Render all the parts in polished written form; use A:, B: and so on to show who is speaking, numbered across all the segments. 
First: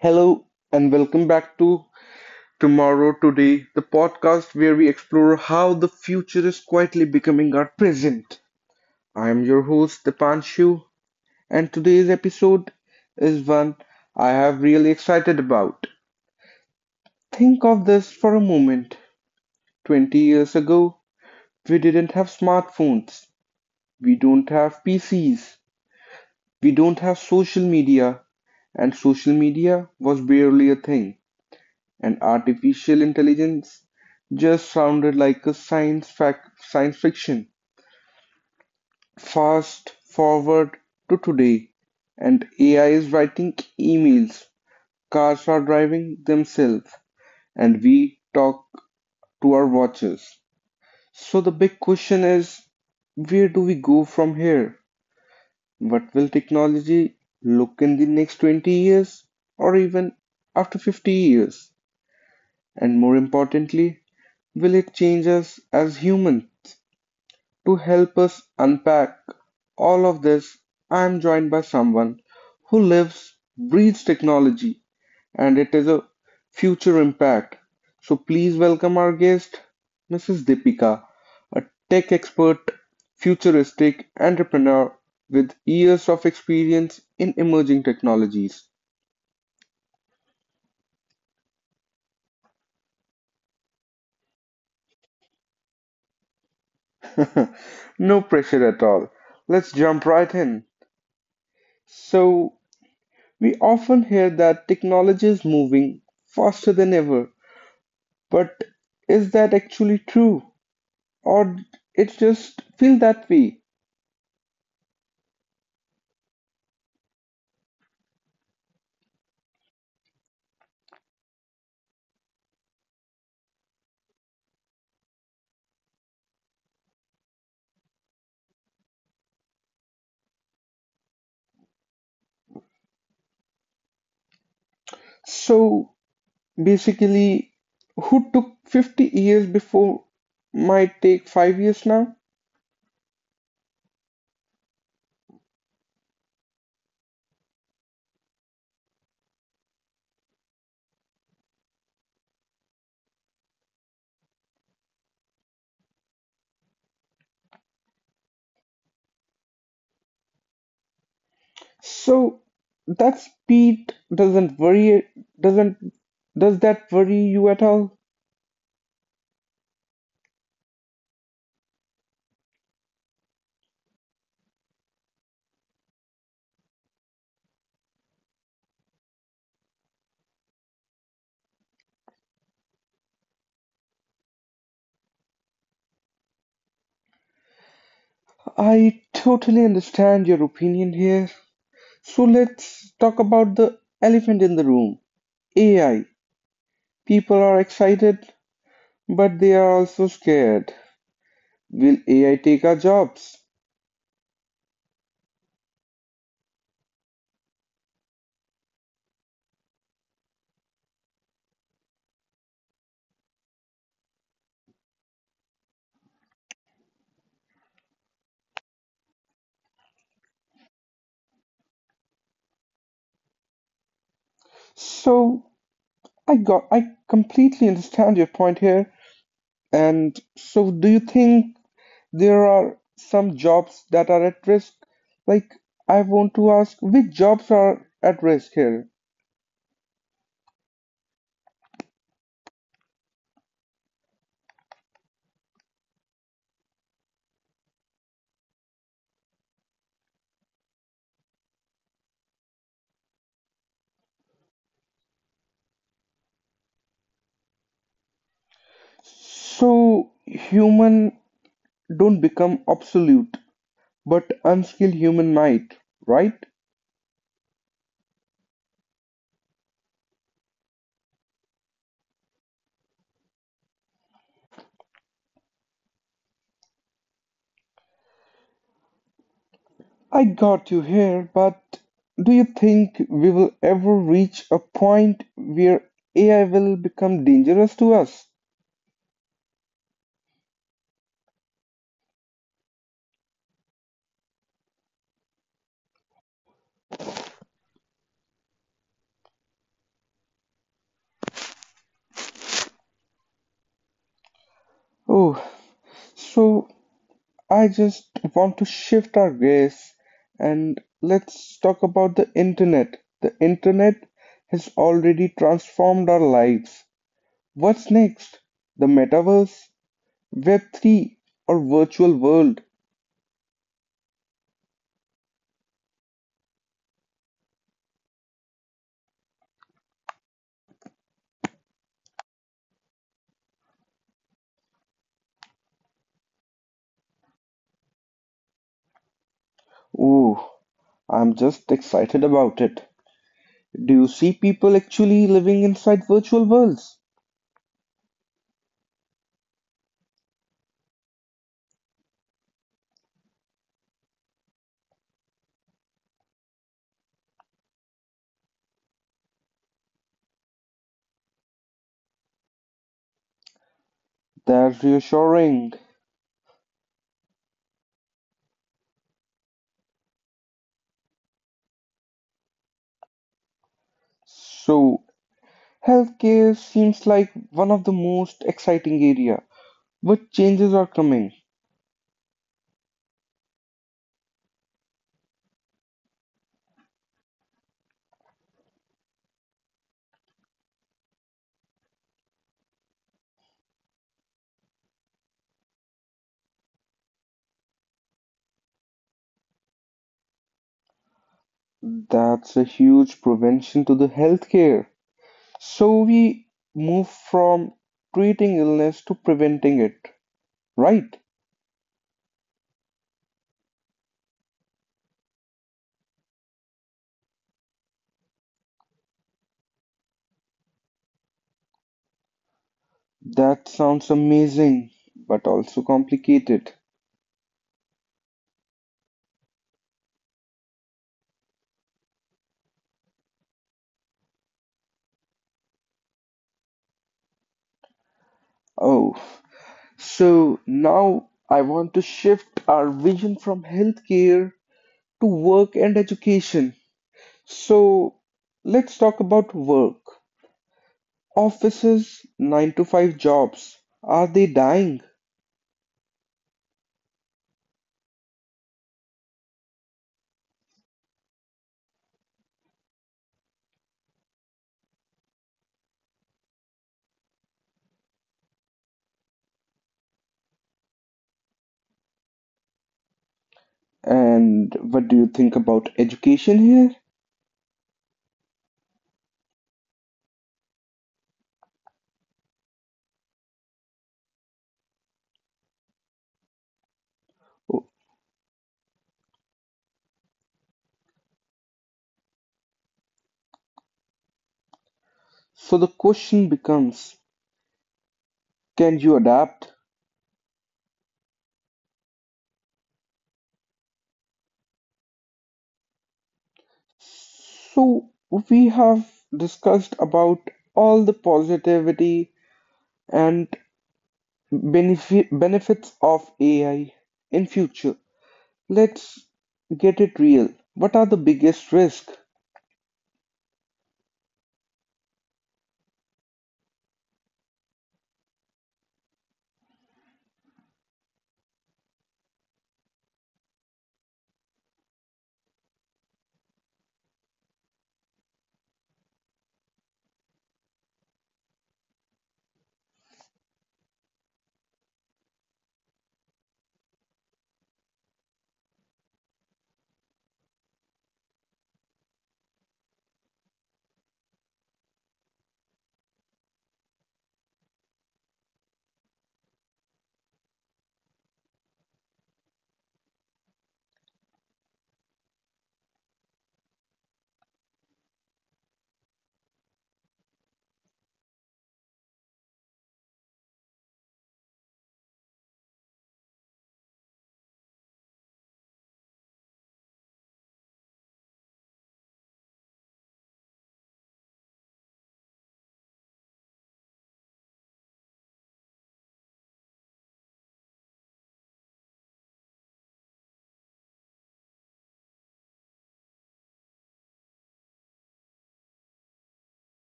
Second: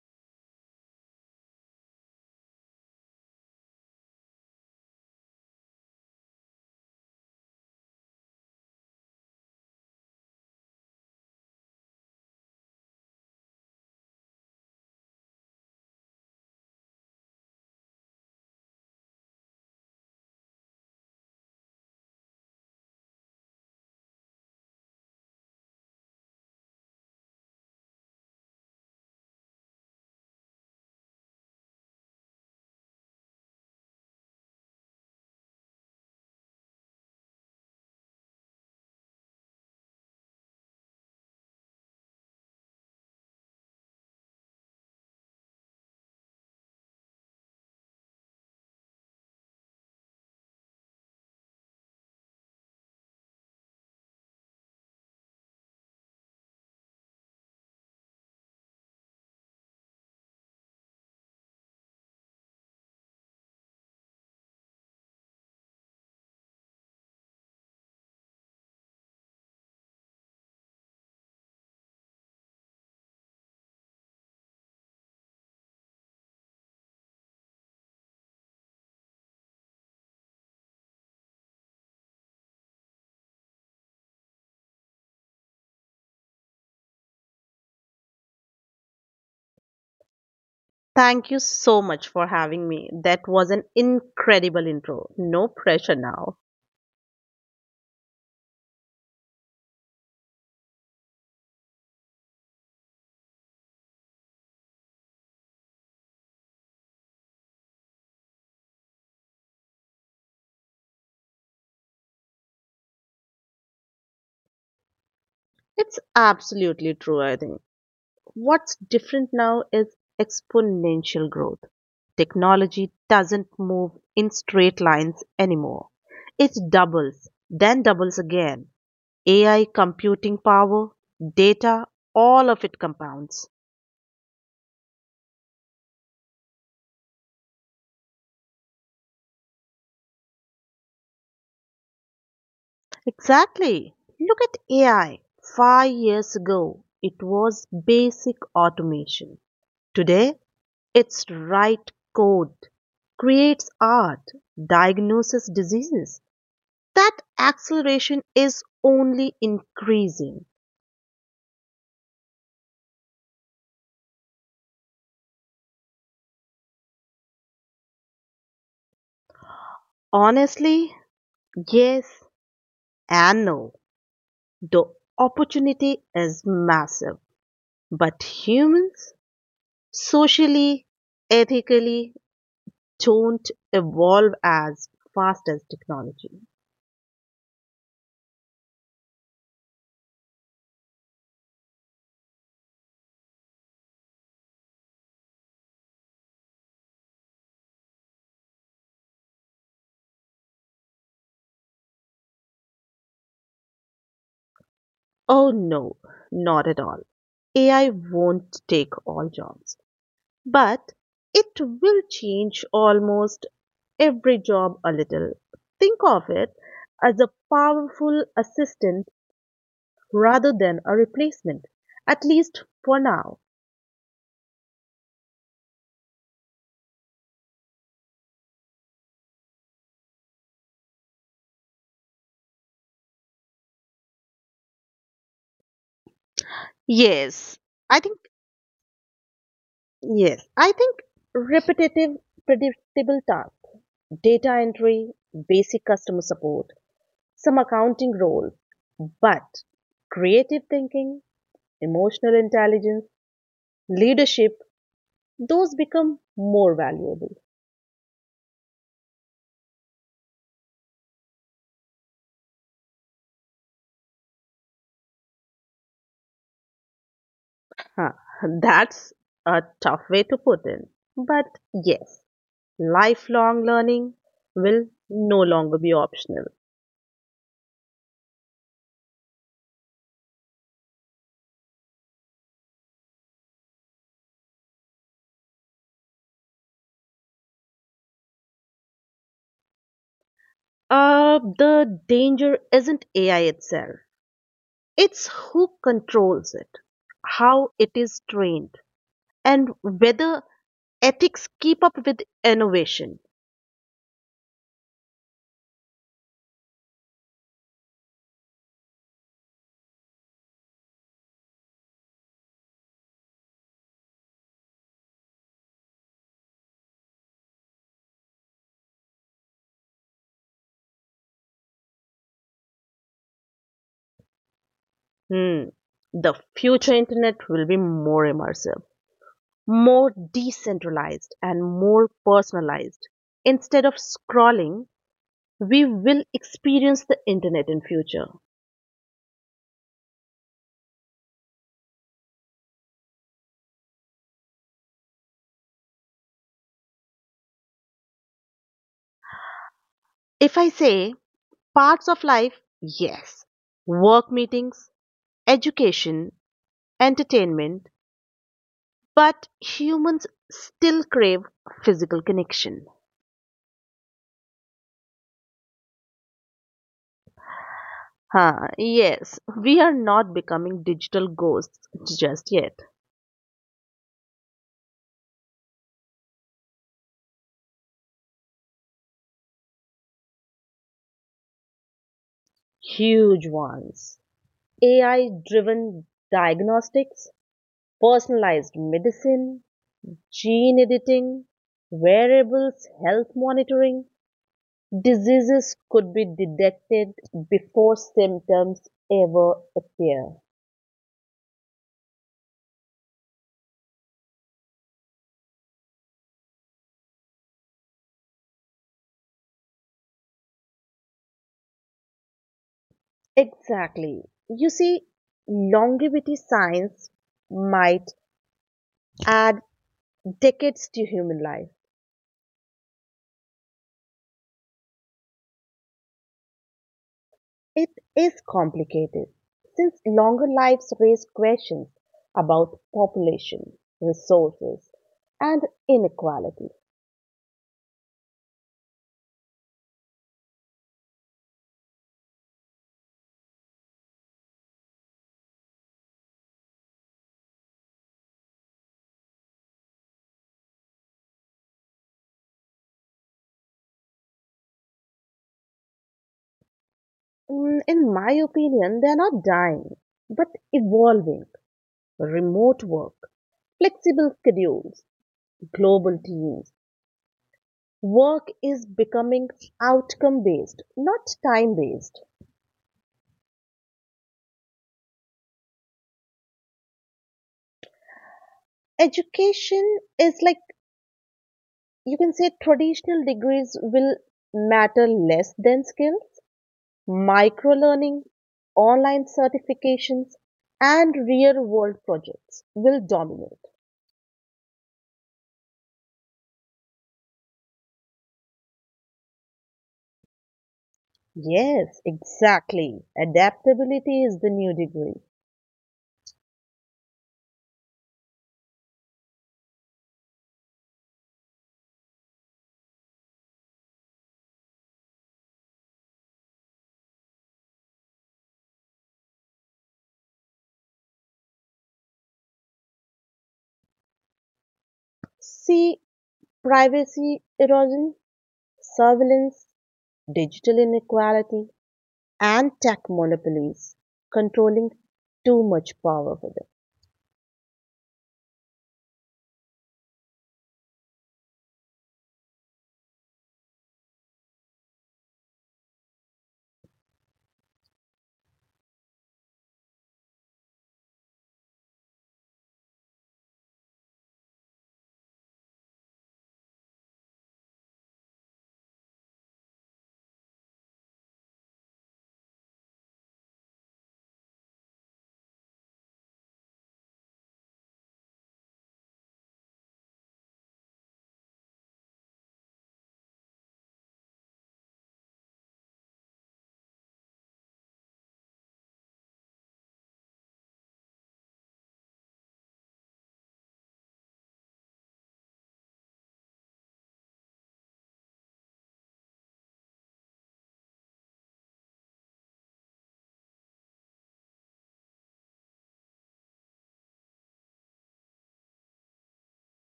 A: Hello and welcome back to Tomorrow Today, the podcast where we explore how the future is quietly becoming our present. I am your host, Dipan Shu, and today's episode is one I have really excited about. Think of this for a moment. 20 years ago, we didn't have smartphones, we don't have PCs, we don't have social media, and social media was barely a thing. And artificial intelligence just sounded like a science fiction. Fast forward to today, and AI is writing emails, cars are driving themselves, and we talk to our watches. So the big question is, where do we go from here? What will technology look in the next 20 years or even after 50 years? And more importantly, will it change us as humans? To help us unpack all of this, I am joined by someone who lives, breathes technology, and it is a future impact. So please welcome our guest, Mrs. Deepika, a tech expert, futuristic entrepreneur with years of experience in emerging technologies.
B: Thank you so much for having me. That was an incredible intro. No pressure now.
A: No pressure at all. Let's jump right in. So, we often hear that technology is moving faster than ever, but is that actually true? Or it just feel that way?
B: It's absolutely true, I think. What's different now is exponential growth. Technology doesn't move in straight lines anymore. It doubles, then doubles again. AI computing power, data, all of it compounds.
A: So basically, who took 50 years before might take 5 years now?
B: Exactly. Look at AI. 5 years ago, it was basic automation. Today, it's write code, creates art, diagnoses diseases. That acceleration is only increasing.
A: So that speed doesn't worry, doesn't, does that worry you at all?
B: Honestly, yes and no. The opportunity is massive, but humans socially, ethically don't evolve as fast as technology.
A: I totally understand your opinion here. So let's talk about the elephant in the room, AI. People are excited, but they are also scared. Will AI take our jobs?
B: Oh no, not at all. AI won't take all jobs. But it will change almost every job a little. Think of it as a powerful assistant rather than a replacement, at least for now.
A: So I completely understand your point here. And so do you think there are some jobs that are at risk? Like I want to ask, which jobs
B: Yes,
A: are
B: I think
A: at risk here?
B: Yes, I think repetitive, predictable tasks, data entry, basic customer support, some accounting roles, but creative thinking, emotional intelligence, leadership, those become more valuable.
A: So human don't become obsolete, but unskilled human might, right?
B: Huh, that's a tough way to put in. But yes, lifelong learning will no longer be optional.
A: I got you here, but do you think we will ever reach a point where AI will become dangerous to us?
B: The danger isn't AI itself, it's who controls it, how it is trained, and whether ethics keep up with innovation.
A: Oh, so I just want to shift our gaze and let's talk about the internet. The internet has already transformed our lives. What's next? The metaverse, Web3, or virtual world?
B: Hmm. The future internet will be more immersive, more decentralized, and more personalized. Instead of scrolling, we will experience the internet in future.
A: Oh, I'm just excited about it. Do you see people actually living inside virtual worlds?
B: If I say parts of life, yes, work meetings, education, entertainment, but humans still crave physical connection.
A: That's reassuring.
B: Huh, yes, we are not becoming digital ghosts just yet.
A: So, healthcare seems like one of the most exciting area. What changes are coming?
B: Huge ones. AI driven diagnostics, personalized medicine, gene editing, wearables, health monitoring, diseases could be detected before symptoms ever appear.
A: That's a huge prevention to the healthcare. So we move from treating illness to preventing it, right?
B: Exactly. You see, longevity science might add decades to human life.
A: That sounds amazing, but also complicated.
B: It is complicated since longer lives raise questions about population, resources, and inequality.
A: Oh, so now I want to shift our vision from healthcare to work and education. So let's talk about work. Offices, 9 to 5 jobs, are they dying?
B: Mm, in my opinion, they are not dying, but evolving. Remote work, flexible schedules, global teams. Work is becoming outcome based, not time based.
A: And what do you think about education here?
B: Education is like you can say traditional degrees will matter less than skills, micro learning, online certifications, and real world projects will dominate.
A: So the question becomes, can you adapt?
B: Yes, exactly. Adaptability is the new degree.
A: So we have discussed about all the positivity and benefits of AI in future. Let's get it real. What are the biggest risks?
B: See privacy erosion, surveillance, digital inequality, and tech monopolies controlling too much power for them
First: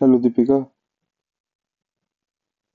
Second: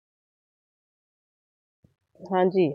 A: La ludopatía
B: हाँ जी